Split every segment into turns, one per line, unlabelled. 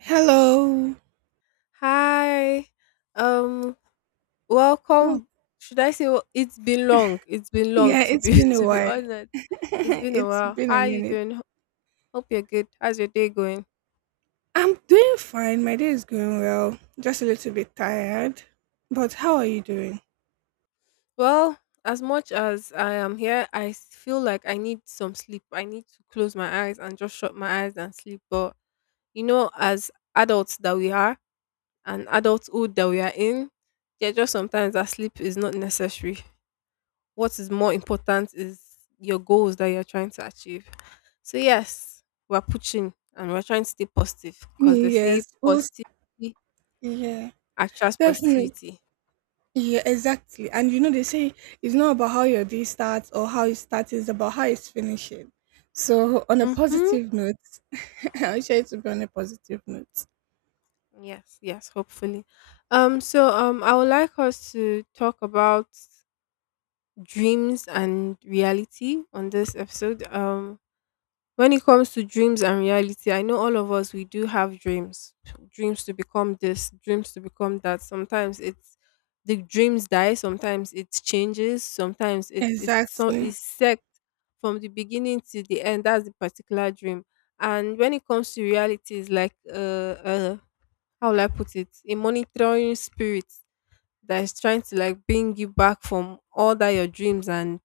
Hello.
Hi. Um,
Well,
Welcome. Should I say it's been long? It's been long
yeah,
to
it's
be
been a
to be
while.
honest. It's been a
It's
while.
been
How
a
are you
minute.
doing? Hope you're good. How's your day going?
I'm doing fine. My day is going well. Just a little bit tired. But how are you doing?
Well, as much as I am here, I feel like I need some sleep. I need to close my eyes and just shut my eyes and sleep. But you know, as adults that we are and adulthood that we are in, there are just sometimes that sleep is not necessary. What is more important is your goals that you're trying to achieve. So yes, we're pushing and we're trying to stay positive because they say
Yes. Well,
positivity
yeah.
attracts
Definitely.
positivity.
Yeah, exactly. And you know, they say it's not about how your day starts or how it starts, it's about how it's finishing. So, on a
Mm-hmm.
positive note, I wish it to be on a positive note.
Yes, yes, hopefully. So I would like us to talk about dreams and reality on this episode. Um, when it comes to dreams and reality, I know all of us we do have dreams. Dreams to become this, dreams to become that. Sometimes it's the dreams die, sometimes it changes, sometimes it's so
Exactly.
it's set from the beginning to the end. That's the particular dream. And when it comes to reality, it's like uh how will I put it? A monitoring spirit that is trying to like bring you back from all that your dreams and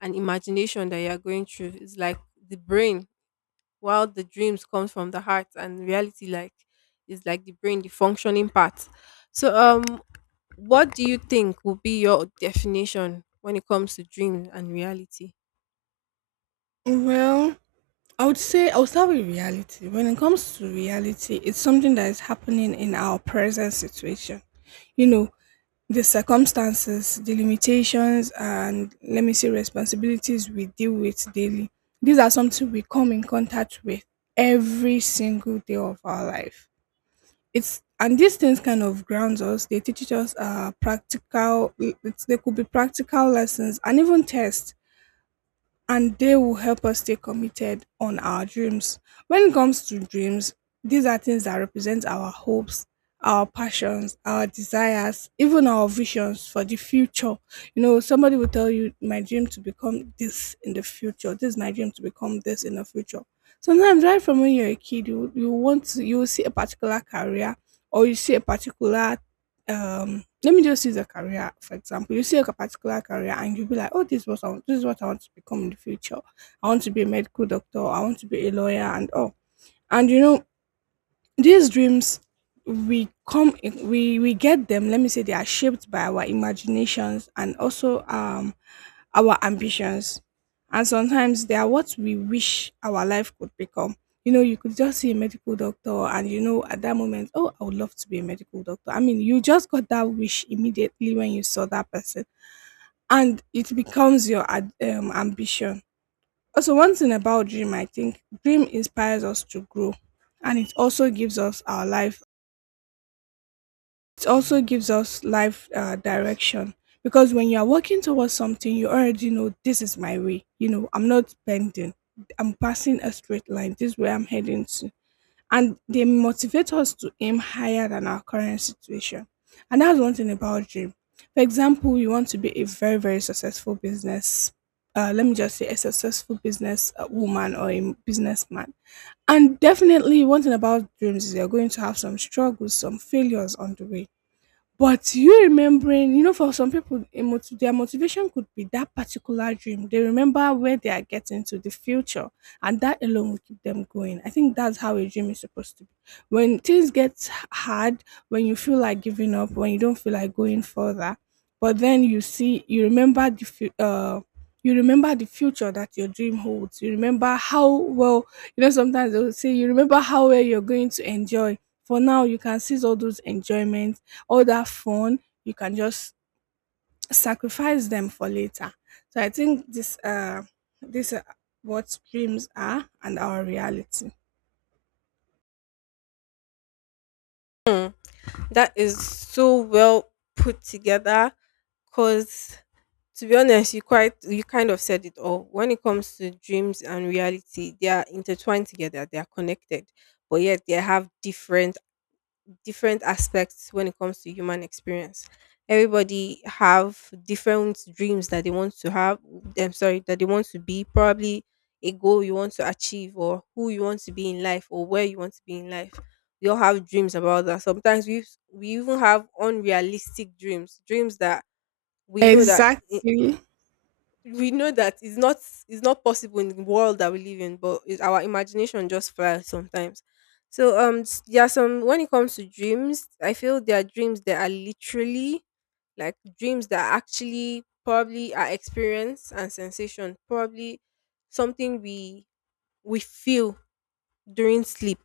imagination that you are going through. It's like the brain, while the dreams comes from the heart and reality like is like the brain, the functioning part. So um, what do you think would be your definition when it comes to dreams and reality?
Well, I would say I'll start with reality. When it comes to reality, it's something that is happening in our present situation. You know, the circumstances, the limitations, and let me say responsibilities we deal with daily. These are something we come in contact with every single day of our life. It's and these things kind of grounds us. They teach us practical. They could be practical lessons and even tests, and they will help us stay committed on our dreams. When it comes to dreams, these are things that represent our hopes, our passions, our desires, even our visions for the future. You know, somebody will tell you, "My dream to become this in the future. This is my dream to become this in the future." Sometimes, right from when you're a kid, you will see a particular career, or you see a particular let me just use a career for example, you see like a particular career, and you'll be like, oh, this is what I want to become in the future. I want to be a medical doctor, I want to be a lawyer, and all. And you know, these dreams, we come in, we get them, let me say they are shaped by our imaginations, and also our ambitions. And sometimes they are what we wish our life could become. You know, you could just see a medical doctor, and you know, at that moment, oh, I would love to be a medical doctor. I mean, you just got that wish immediately when you saw that person, and it becomes your ambition. Also, one thing about dream, I think dream inspires us to grow, and it also gives us our life it also gives us life direction, because when you are working towards something, you already know, this is my way, you know, I'm not bending, I'm passing a straight line, this is where I'm heading to. And they motivate us to aim higher than our current situation, and that's one thing about dream. For example, you want to be a very very successful business let me just say a successful business woman or a businessman. And definitely, one thing about dreams is you're going to have some struggles, some failures on the way, but you remembering, for some people, their motivation could be that particular dream. They remember where they are getting to the future, and that alone will keep them going. I think that's how a dream is supposed to be. When things get hard, when you feel like giving up, when you don't feel like going further, but then you see, you remember the future that your dream holds. You remember how well, sometimes they will say, you remember how well you're going to enjoy. For now, you can seize all those enjoyment, all that fun, you can just sacrifice them for later. So I think this this what dreams are and our reality.
That is so well put together, because to be honest, you kind of said it all. When it comes to dreams and reality, they are intertwined together, they are connected, but yet they have different aspects when it comes to human experience. Everybody have different dreams that they want to have. I'm sorry, that they want to be probably a goal you want to achieve, or who you want to be in life, or where you want to be in life. We all have dreams about that. Sometimes we even have unrealistic dreams, dreams that we know that
Exactly.
we know that it's not, it's not possible in the world that we live in, but it, our imagination just flies sometimes. So um, there are some, when it comes to dreams I feel there are dreams that are literally like dreams that are actually probably are experience and sensation, probably something we feel during sleep.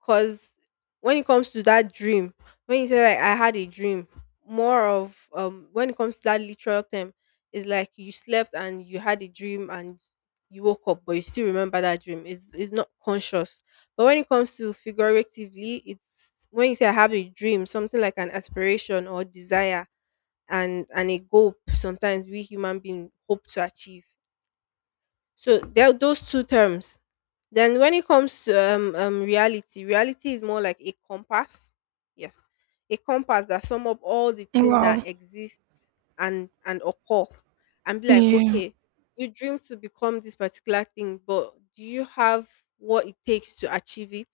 Cause when it comes to that dream, when you say like I had a dream, more of when it comes to that literal term, it's like you slept and you had a dream and you woke up but you still remember that dream. It's not conscious. But when it comes to figuratively, it's when you say I have a dream, something like an aspiration or desire, and a goal sometimes we human being hope to achieve. So there are those two terms. Then when it comes to reality, reality is more like a compass. Yes. A compass that sum up all the things that
Wow.
exist and occur, and be like,
Yeah,
okay, you dream to become this particular thing, but do you have what it takes to achieve it?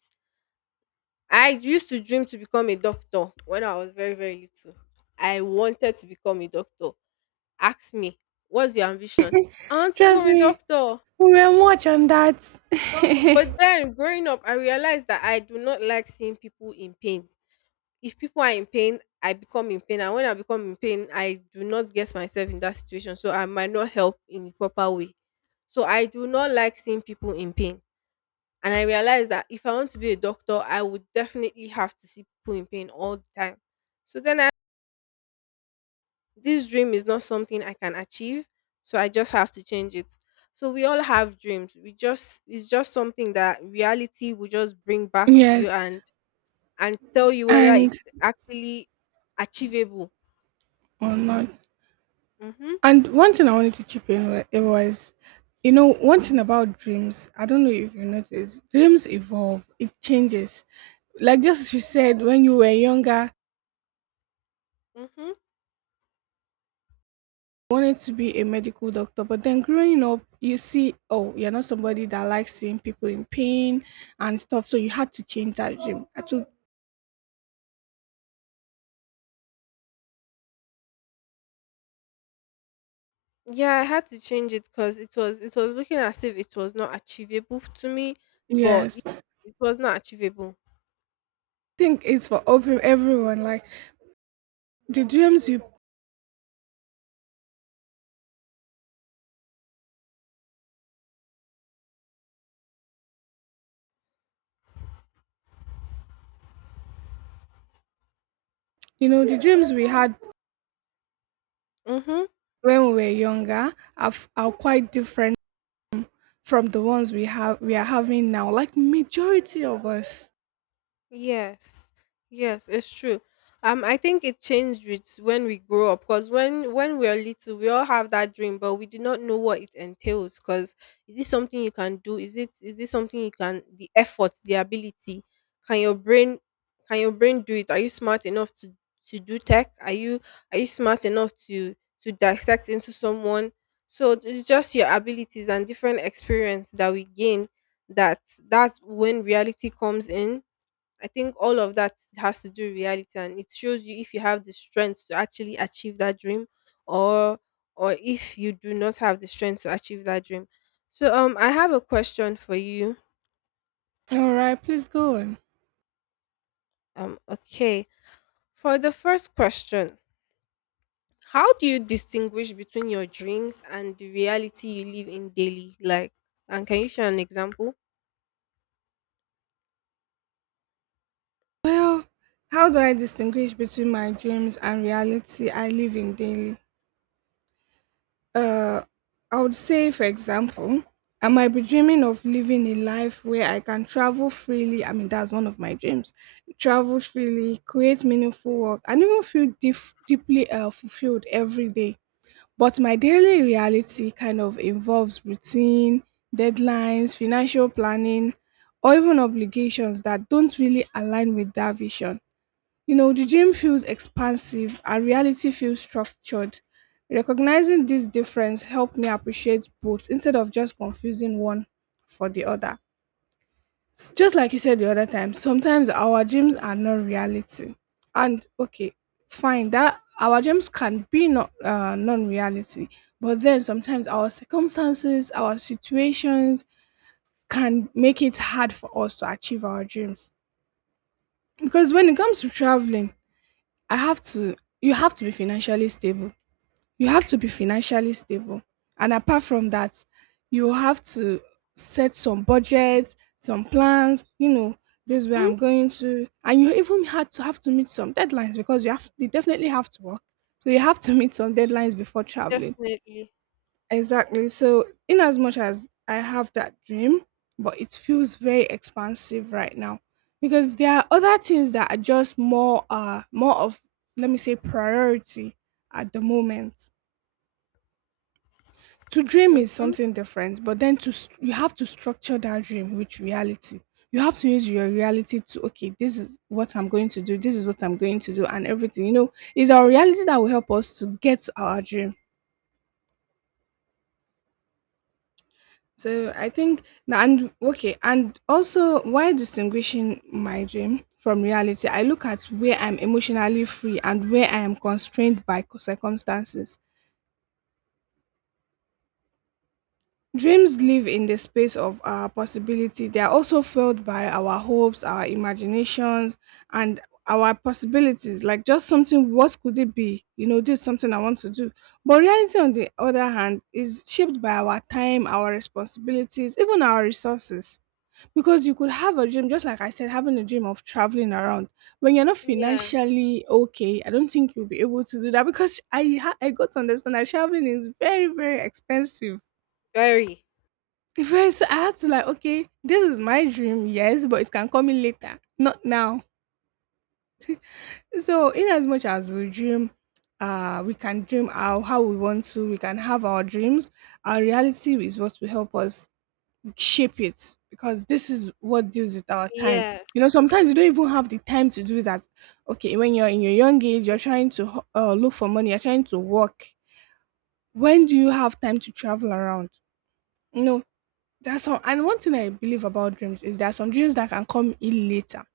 I used to dream to become a doctor when I was very, very little. I wanted to become a doctor. Ask me, what's your ambition? I want to
trust
become a
me,
doctor.
we were much on that.
But then growing up, I realized that I do not like seeing people in pain. If people are in pain, I become in pain. And when I become in pain, I do not get myself in that situation. So I might not help in the proper way. So I do not like seeing people in pain. And I realized that if I want to be a doctor, I would definitely have to see people in pain all the time. So then I, this dream is not something I can achieve, so I just have to change it. So we all have dreams. We just, it's just something that reality will just bring back to you,
Yes.
and tell you whether
And
it's actually achievable.
or not.
Mhm.
And one thing I wanted to chip in, it was, one thing about dreams, I don't know if you noticed, dreams evolve, it changes, like just as you said, when you were younger,
Mhm.
wanted to be a medical doctor, but then growing up, you see, oh, you're not somebody that likes seeing people in pain and stuff. So you had to change that dream. I took,
Yeah, I had to change it because it was, it was looking as if it was not achievable to me, but it,
yes. I
it was not achievable.
think it's for everyone. Like the dreams the dreams we had
Mhm.
when we were younger are quite different from the ones we are having now. Like majority of us.
Yes, yes, it's true. I think it changed with when we grow up because when we are little, we all have that dream, but we do not know what it entails. Because is it something you can do? Is it something you can the effort, the ability? Can your brain can your brain do it? Are you smart enough to do tech? Are you smart enough to dissect into someone? So it's just your abilities and different experience that we gain, that that's when reality comes in. I think all of that has to do with reality, and it shows you if you have the strength to actually achieve that dream, or or if you do not have the strength to achieve that dream. So um, I have a question for you.
All right, please go on.
Um, okay. For the first question, how do you distinguish between your dreams and the reality you live in daily? Like, and can you share an example?
Well, how do I distinguish between my dreams and reality I live in daily? Uh, I would say, for example, I might be dreaming of living a life where I can travel freely. I mean, that's one of my dreams. Travel freely, create meaningful work, and even feel deeply fulfilled every day. But my daily reality kind of involves routine, deadlines, financial planning, or even obligations that don't really align with that vision. You know, the dream feels expansive, and reality feels structured. Recognizing this difference helped me appreciate both instead of just confusing one for the other. Just like you said the other time, sometimes our dreams are not reality. And okay, fine, that our dreams can be not non-reality, but then sometimes our circumstances, our situations can make it hard for us to achieve our dreams. Because when it comes to traveling, I have to you have to be financially stable. You have to be financially stable. And apart from that, you have to set some budgets, some plans, this is where
Hmm,
I'm going to. And you even had to have to meet some deadlines because you definitely have to work. So you have to meet some deadlines before traveling.
definitely.
Exactly. So, in as much as I have that dream, but it feels very expansive right now, because there are other things that are just more of, let me say, priority at the moment. To dream is
Mm-hmm.
something different, but then you have to structure that dream with reality. You have to use your reality to okay, this is what I'm going to do, this is what I'm going to do, and everything. You know, it's our reality that will help us to get to our dream. So I think. And okay, and also, while distinguishing my dream from reality, I look at where I'm emotionally free and where I am constrained by circumstances. Dreams live in the space of our possibility. They are also filled by our hopes, our imaginations, and our possibilities. Like just something, what could it be? You know, this is something I want to do. But reality, on the other hand, is shaped by our time, our responsibilities, even our resources, because you could have a dream, just like I said, having a dream of traveling around. When you're not
Yes.
financially okay, I don't think you'll be able to do that, because I got to understand that traveling is very very expensive.
Very.
Very, so I had to, like, okay, this is my dream, yes, but it can come in later, not now. So in as much as we dream, we can dream how we want to, we can have our dreams. Our reality is what will help us shape it, because this is what deals with our time.
Yes.
You know, sometimes you don't even have the time to do that. Okay, when you're in your young age, you're trying to look for money, you're trying to work. When do you have time to travel around? No, that's all. And one thing I believe about dreams is there are some dreams that can come in later.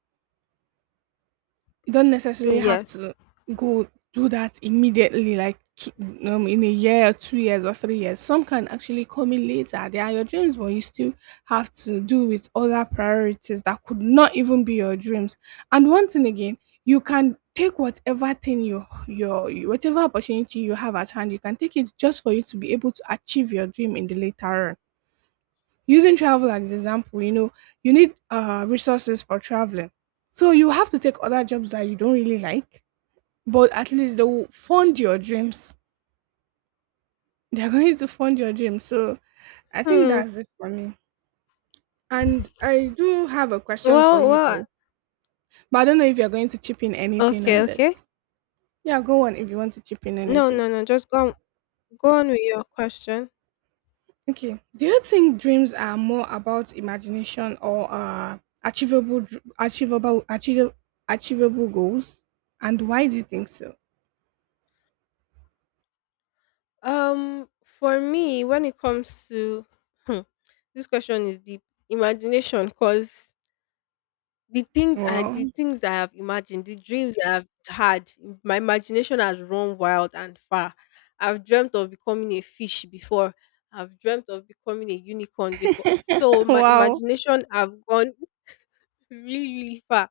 You don't necessarily
Mm,
have
yes.
to go do that immediately, like in a year, 2 years, or 3 years. Some can actually come in later. They are your dreams, but you still have to do with other priorities that could not even be your dreams. And once thing again, you can take whatever thing your whatever opportunity you have at hand, you can take it just for you to be able to achieve your dream in the later run, using travel as example. You need resources for traveling, so you have to take other jobs that you don't really like, but at least they will fund your dreams. They're going to fund your dreams. So I think
Hmm.
that's it for me. And I do have a question for
Well,
you,
well,
though. But I don't know if you're going to chip in anything
okay,
on
okay.
this. Yeah, go on if you want to chip in
No,
anything.
no, no. Just go on, go on with your question.
Okay. Do you think dreams are more about imagination or achievable, dr- achievable, achievable, achievable goals? And why do you think so?
For me, when it comes to, hmm, this question is deep. Imagination, because
Wow.
the things I have imagined, the dreams I have had, my imagination has run wild and far. I've dreamt of becoming a fish before. I've dreamt of becoming a unicorn before. So my
Wow.
imagination have gone really, really far.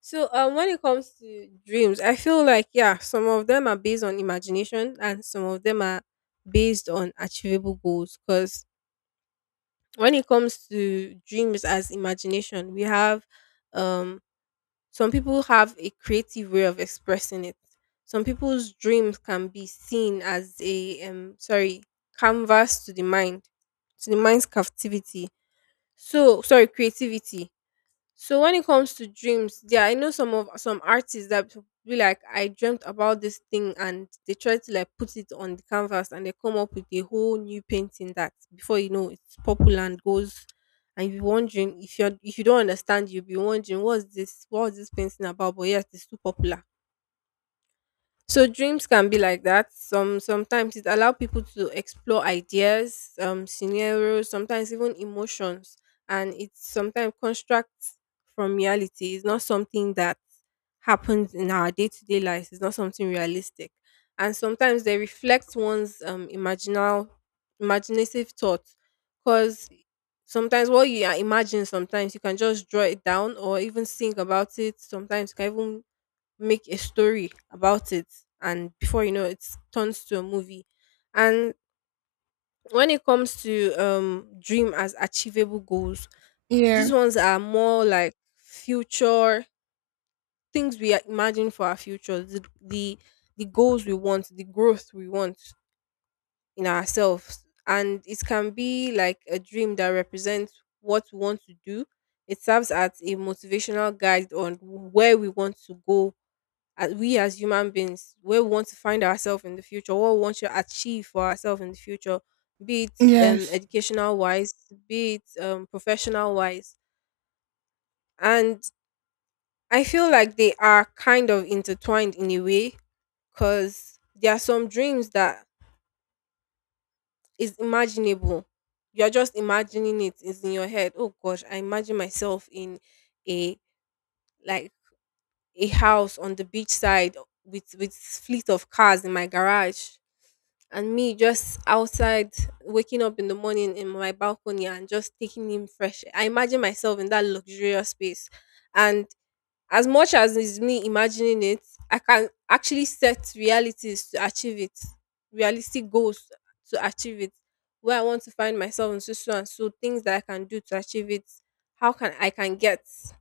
So when it comes to dreams, I feel like yeah, some of them are based on imagination and some of them are based on achievable goals. Because when it comes to dreams as imagination, we have um, some people have a creative way of expressing it. Some people's dreams can be seen as a um, sorry, canvas to the mind, to the mind's captivity. So sorry, creativity. So when it comes to dreams, yeah, I know some artists that be like, I dreamt about this thing, and they try to like put it on the canvas, and they come up with a whole new painting that before you know it's popular and goes. And you're wondering, if you're, if you don't understand, you'll be wondering what's this painting about? But yes, it's too popular. So dreams can be like that. Some sometimes it allow people to explore ideas, scenarios, sometimes even emotions, and it sometimes constructs from reality. It's not something that happens in our day to day lives. It's not something realistic, and sometimes they reflect one's imaginal, imaginative thoughts, because sometimes what imagine, sometimes you can just draw it down or even think about it. Sometimes you can even make a story about it, and before you know it, it turns to a movie. And when it comes to um, dream as achievable goals, these
Yeah.
ones are more like future things we imagine for our future, the goals we want, the growth we want in ourselves. And it can be like a dream that represents what we want to do. It serves as a motivational guide on where we want to go, as we as human beings, where we want to find ourselves in the future, what we want to achieve for ourselves in the future, be it
Yes.
educational wise, be it professional wise. And I feel like they are kind of intertwined in a way, because there are some dreams that is imaginable. You're just imagining it is in your head. Oh gosh, I imagine myself in a, like a house on the beach side, with fleet of cars in my garage, and me just outside waking up in the morning in my balcony and just taking in fresh air. I imagine myself in that luxurious space. And as much as is me imagining it, I can actually set realities to achieve it, realistic goals to achieve it. Where I want to find myself in, so so and so things that I can do to achieve it. How can get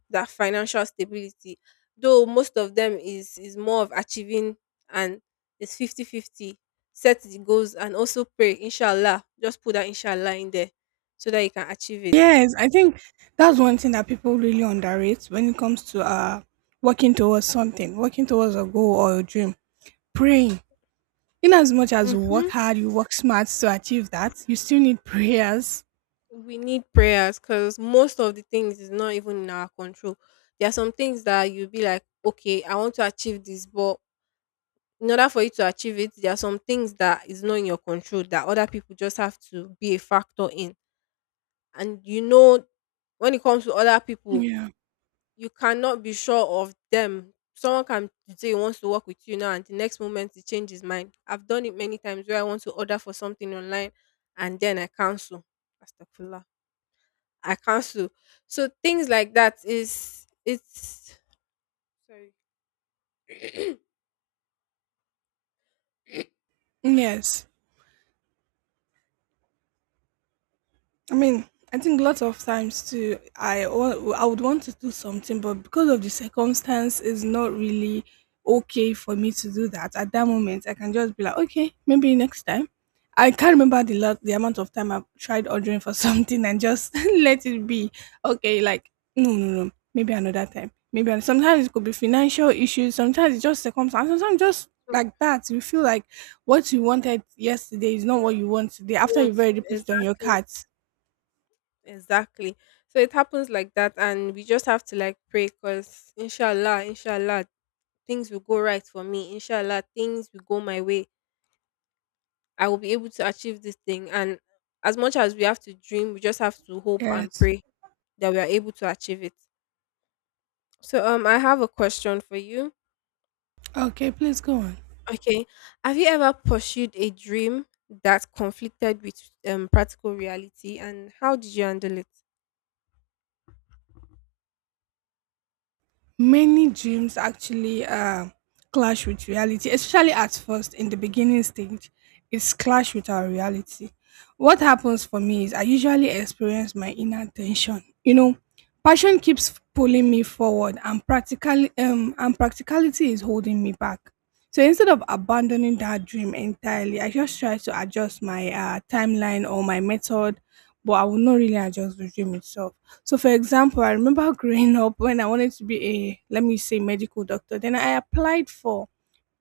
that financial stability? Though most of them is more of achieving, and it's 50/50. Set the goals and also pray, inshallah. Just put that inshallah in there so that you can achieve it.
Yes. I think that's one thing that people really underrate when it comes to working towards something, working towards a goal or a dream. Praying. In as much as you work
Mhm.
hard, you work smart to achieve that, you still need prayers.
We need prayers because most of the things is not even in our control. There are some things that you'll be like, okay, I want to achieve this, but in order for you to achieve it, there are some things that is not in your control that other people just have to be a factor in. And you know, when it comes to other people,
Yeah.
you cannot be sure of them. Someone can say he wants to work with you now, and the next moment he change his mind. I've done it many times where I want to order for something online and then I cancel. Astagfirullah. I cancel. So things like that is it's sorry.
Yes. I mean, I think lots of times too, I would want to do something, but because of the circumstance, it's not really okay for me to do that at that moment. I can just be like, okay, maybe next time. I can't remember the amount of time I've tried ordering for something and just let it be. Okay, like no, no, no, maybe another time. Maybe sometimes it could be financial issues. Sometimes it's just circumstance. Sometimes just
So
like that, you feel like what you wanted yesterday is not what you want today.
you
After you've
want-
already put it on your
Exactly,
cart.
exactly. So it happens like that, and we just have to like pray, cause inshallah, inshallah, things will go right for me. Inshallah, things will go my way. I will be able to achieve this thing, and as much as we have to dream, we just have to hope and
Yes.
pray that we are able to achieve it. So I have a question for you.
Okay, please go on.
Okay. Have you ever pursued a dream that conflicted with practical reality, and how did you handle it?
Many dreams actually clash with reality, especially at first in the beginning stage. It's clash with our reality. What happens for me is I usually experience my inner tension. You know, passion keeps pulling me forward, and practically and practicality is holding me back. So instead of abandoning that dream entirely, I just try to adjust my timeline or my method, but I will not really adjust the dream itself. So, for example, I remember growing up when I wanted to be a, let me say, medical doctor. Then I applied for,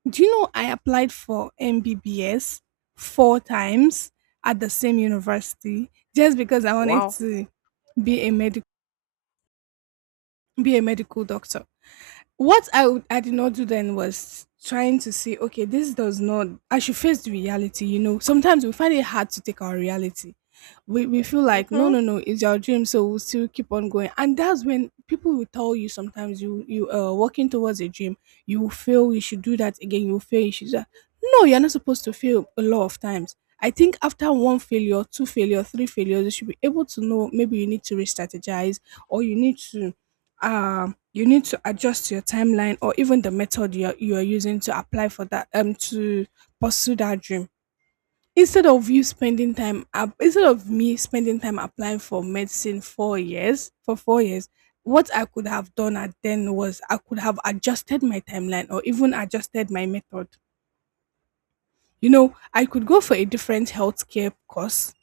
do you know, I applied for MBBS four times at the same university just because I wanted
Wow.
to be a medical be a medical doctor. I did not do then was trying to see, okay, this does not, I should face the reality. You know, sometimes we find it hard to take our reality. We feel like, no,
Mhm.
no, no, it's your dream, so we'll still keep on going. And that's when people will tell you sometimes you are working towards a dream, you will fail, you should do that again, you will fail, you should do that. No, you're not supposed to fail a lot of times. I think after one failure, two failure, three failures, you should be able to know maybe you need to re strategize or you need to adjust your timeline or even the method you're using to apply for that to pursue that dream, instead of me spending time applying for medicine four years for 4 years. What I could have done at then was I could have adjusted my timeline or even adjusted my method. You know, I could go for a different healthcare course.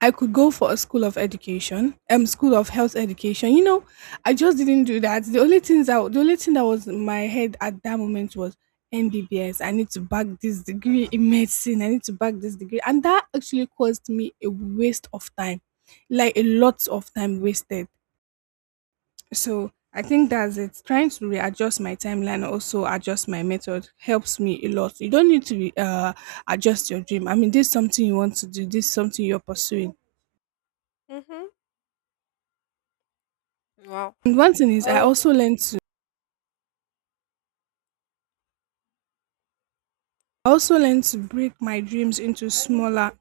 I could go for a school of education, school of health education. You know, I just didn't do that. The only thing that was in my head at that moment was MBBS. I need to back this degree in medicine. I need to back this degree, and that actually caused me a waste of time, like a lot of time wasted. So I think that's it. Trying to readjust my timeline, also adjust my method, helps me a lot. You don't need to adjust your dream. I mean, this is something you want to do. This is something you're pursuing.
Mhm. Wow.
And one thing is I
Oh
also learned to I also learned to break my dreams into smaller,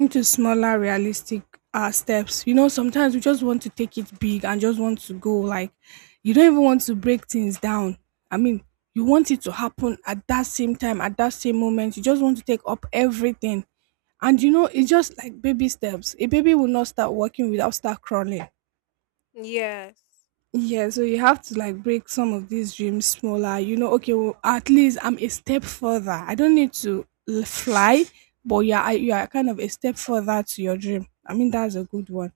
realistic steps. You know, sometimes we just want to take it big and just want to go like you don't even want to break things down. I mean, you want it to happen at that same time, at that same moment. You just want to take up everything. And you know, it's just like baby steps. A baby will not start walking without start crawling.
yes.
Yeah, so you have to like break some of these dreams smaller. You know, okay, well, at least I'm a step further. I don't need to fly, but you are kind of a step further to your dream. I mean, that's a good one.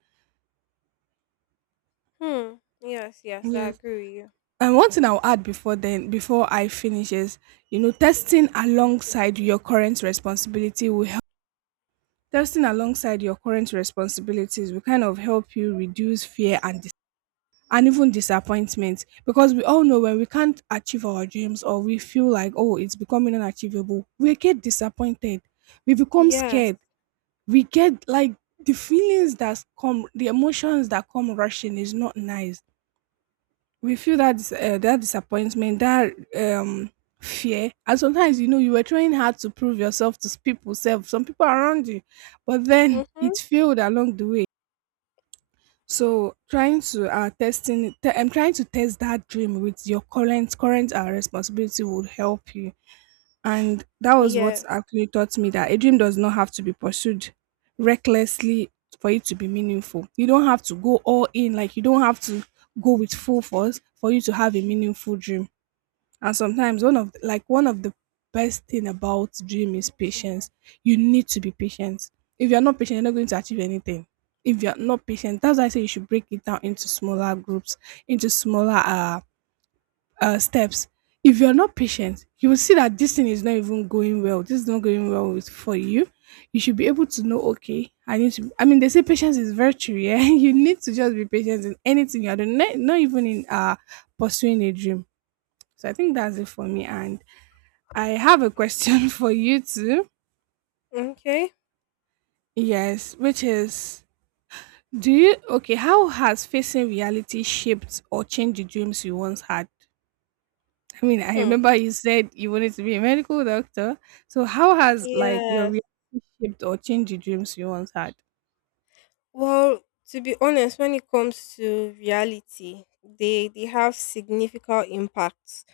Hmm. Yes. Yes. I
Yes.
agree with you.
And one thing I'll add before then, before I finish is, you know, testing alongside your current responsibility will help. Testing alongside your current responsibilities will kind of help you reduce fear and even disappointment, because we all know when we can't achieve our dreams or we feel like oh, it's becoming unachievable, we get disappointed, we become
Yes.
scared, we get like the emotions that come rushing is not nice. We feel that disappointment, that um fear. And sometimes, you know, you were trying hard to prove yourself to s- people self some people around you, but then
Mhm.
it failed along the way. So trying to testing te- I'm trying to test that dream with your current responsibility would help you. And that was what
Yeah.
actually taught me that a dream does not have to be pursued recklessly for it to be meaningful. You don't have to go all in, like you don't have to go with full force for you to have a meaningful dream. And sometimes one of the best thing about dream is patience. You need to be patient. If you're not patient, you're not going to achieve anything. If you're not patient, that's why I say you should break it down into smaller groups, into smaller steps. If you're not patient, you will see that this thing is not even going well. This is not going well for you. You should be able to know, okay, I need to. I mean, they say patience is virtue. Yeah, you need to just be patient in anything you're doing, not even in pursuing a dream. So I think that's it for me. And I have a question for you too.
Okay.
Yes, which is, how has facing reality shaped or changed the dreams you once had? I mean, I
Hmm.
remember you said you wanted to be a medical doctor. So how has like your
Yes.
reality shaped or changed the dreams you once had?
Well, to be honest, when it comes to reality, they have significant impact.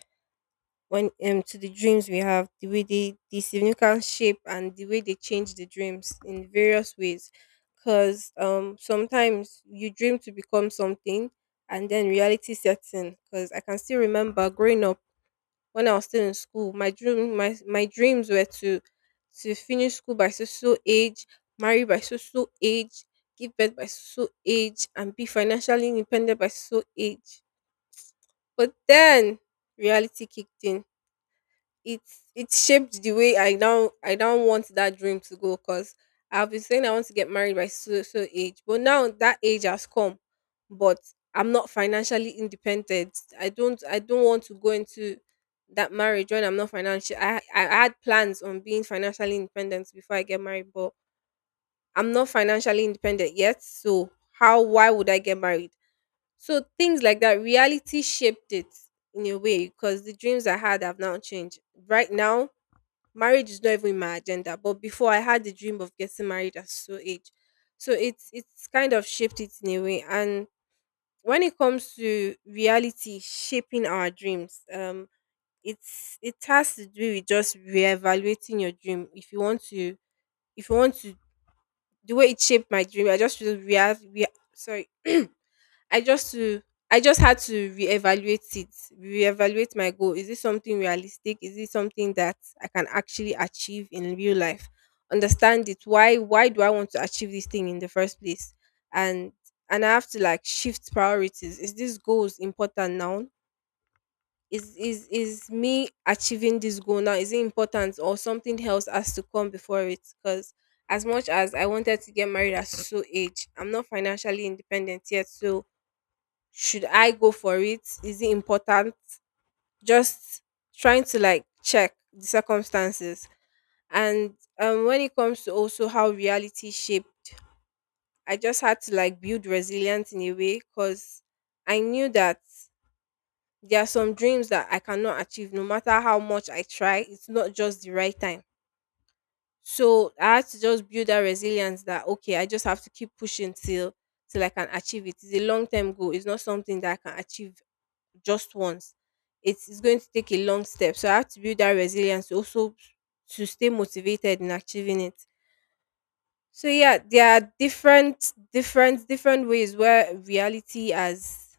When to the dreams we have, the way they the significant shape and the way they change the dreams in various ways, because sometimes you dream to become something, and then reality sets in. Because I can still remember growing up when I was still in school, my dream, my dreams were to finish school by so so age, marry by so so age, give birth by so so age, and be financially independent by so so age. But then reality kicked in. It's shaped the way I now, I now want that dream to go, because I've been saying I want to get married by so so age, but now that age has come, but I'm not financially independent. I don't want to go into that marriage when I'm not financial. I had plans on being financially independent before I get married, but I'm not financially independent yet. So how, why would I get married? So things like that, reality shaped it in a way, because the dreams I had have now changed. Right now, marriage is not even in my agenda, but before I had the dream of getting married at so age. So it's kind of shaped it in a way. And when it comes to reality shaping our dreams, it's, it has to do with just reevaluating your dream. If you want to, if you want to, the way it shaped my dream, I just re re sorry I just to, I just had to reevaluate it, reevaluate my goal. Is this something realistic? Is this something that I can actually achieve in real life? Understand it. Why do I want to achieve this thing in the first place? And and I have to like shift priorities. Is this goals important now? Is me achieving this goal now, is it important, or something else has to come before it? Because as much as I wanted to get married at so age, I'm not financially independent yet. So should I go for it? Is it important? Just trying to like check the circumstances. And when it comes to also how reality shaped, I just had to like build resilience in a way, because I knew that there are some dreams that I cannot achieve no matter how much I try. It's not just the right time. So I had to just build that resilience that okay, I just have to keep pushing till till I can achieve it. It's a long term goal. It's not something that I can achieve just once. It is going to take a long step. So I have to build that resilience to also to stay motivated in achieving it. So yeah, there are different ways where reality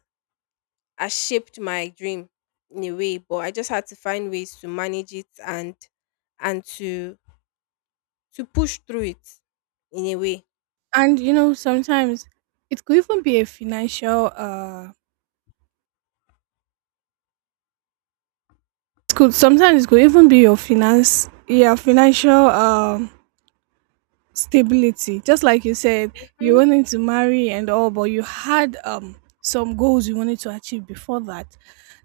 has shaped my dream in a way, but I just had to find ways to manage it, and to push through it in a way.
And you know, sometimes it could even be a financial, it could, sometimes it could even be your finance, yeah, financial stability. Just like you said, you
Mhm.
wanted to marry and all, but you had some goals you wanted to achieve before that.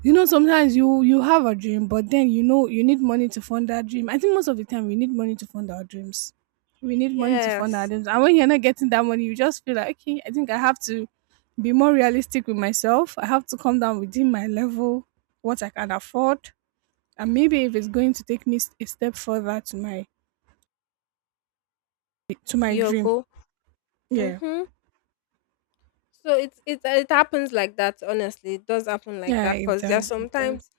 You know, sometimes you have a dream, but then you know you need money to fund that dream. I think most of the time we need money to fund our dreams. We need money to fund our
Yes,
dreams. And when you're not getting that money, you just feel like okay, I think I have to be more realistic with myself. I have to come down within my level, what I can afford, and maybe if it's going to take me a step further to my
to your
dream.
goal.
Yeah.
Mm-hmm. So it happens like that. Honestly, it does happen like
Yeah,
that,
it
because there are
does. It does.
sometimes,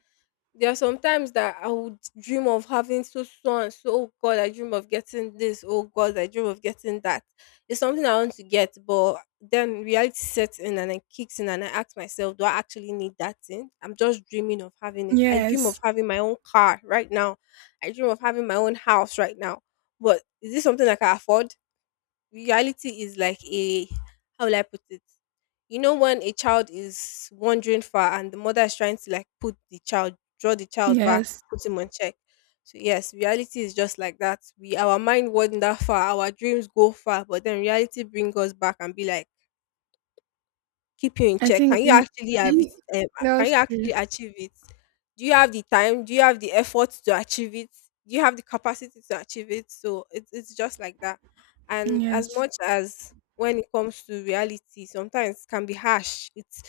there are some times that I would dream of having so so and so. Oh God, I dream of getting this. Oh God, I dream of getting that. It's something I want to get, but then reality sets in and it kicks in, and I ask myself, do I actually need that thing? I'm just dreaming of having it. I dream of
Yes.
having my own car right now. I dream of having my own house right now. But is this something I can afford? Reality is like a, how will I put it? You know when a child is wandering far and the mother is trying to like put the child, draw the child back,
Yes.
put him on check. So yes, reality is just like that. We, our mind wander far, our dreams go far, but then reality brings us back and be like, keep you in
I
check?
think
Can you
it,
actually have it,
that
can
was
you
true.
actually achieve it? Do you have the time? Do you have the effort to achieve it? Do you have the capacity to achieve it? So it's just like that. And as
Yes.
much as when it comes to reality, sometimes it can be harsh. It's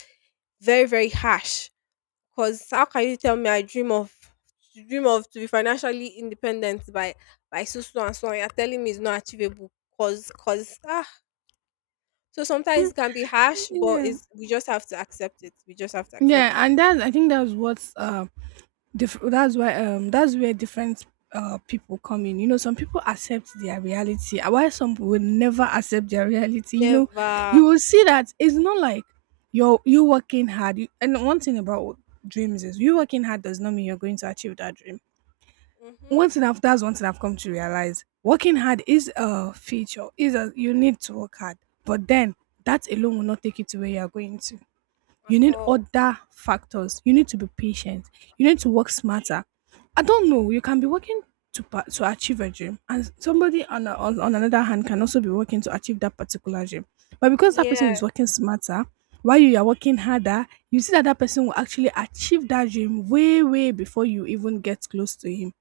very harsh. Cause how can you tell me I dream of, to dream of to be financially independent by so so and so, and you're telling me it's not achievable? Cause so sometimes it can be harsh, but
Yeah.
it's, we just have to accept it. We just have to accept
Yeah,
it.
and that I think that's why that's where different people come in. You know, some people accept their reality, while some will never accept their reality. You know,
Never.
you will see that it's not like you working hard. And one thing about dreams is you working hard does not mean you're going to achieve that dream.
Mm-hmm.
One thing I've That's one thing I've come to realize. Working hard is a feature, is a you need to work hard. But then that alone will not take you to where you are going to.
At
You need
all.
other factors. You need to be patient. You need to work smarter. I don't know. You can be working to to achieve a dream, and somebody on, a, on on another hand can also be working to achieve that particular dream. But because that person is
Yeah.
working smarter, while you are working harder, you see that that person will actually achieve that dream way way before you even get close to him,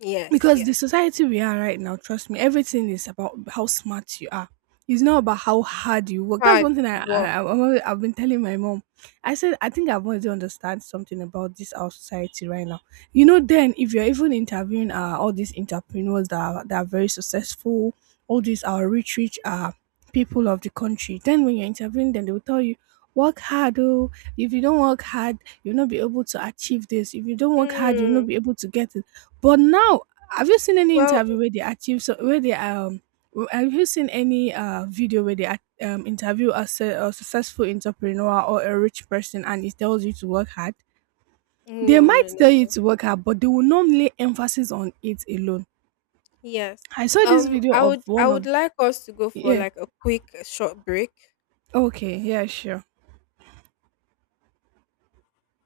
Yes.
because the
Yes.
society we are right now, trust me, everything is about how smart you are. It's not about how hard you work. That's
Hard
one thing i, I
work.
I- I've always- I've been telling my mom. I said, I think I've already understand something about this our society right now. You know, then if you're even interviewing all these entrepreneurs that are very successful, all these our rich people of the country. Then when you're interviewing them, they will tell you, work hard. Oh, if you don't work hard, you'll not be able to achieve this. If you don't work hard, you'll
Mm.
not be able to get it. But now, have you seen any
Well.
interview where they achieve so, where they have you seen any video where they interview a successful entrepreneur or a rich person, and it tells you to work hard? They
No. No.
might
No.
tell you
No.
to work hard, but they will not lay emphasis on it alone.
Yes.
I saw this video
I
of
would. I
one
would
of,
like us to go for
yeah.
like a quick, short break.
Okay, yeah, sure.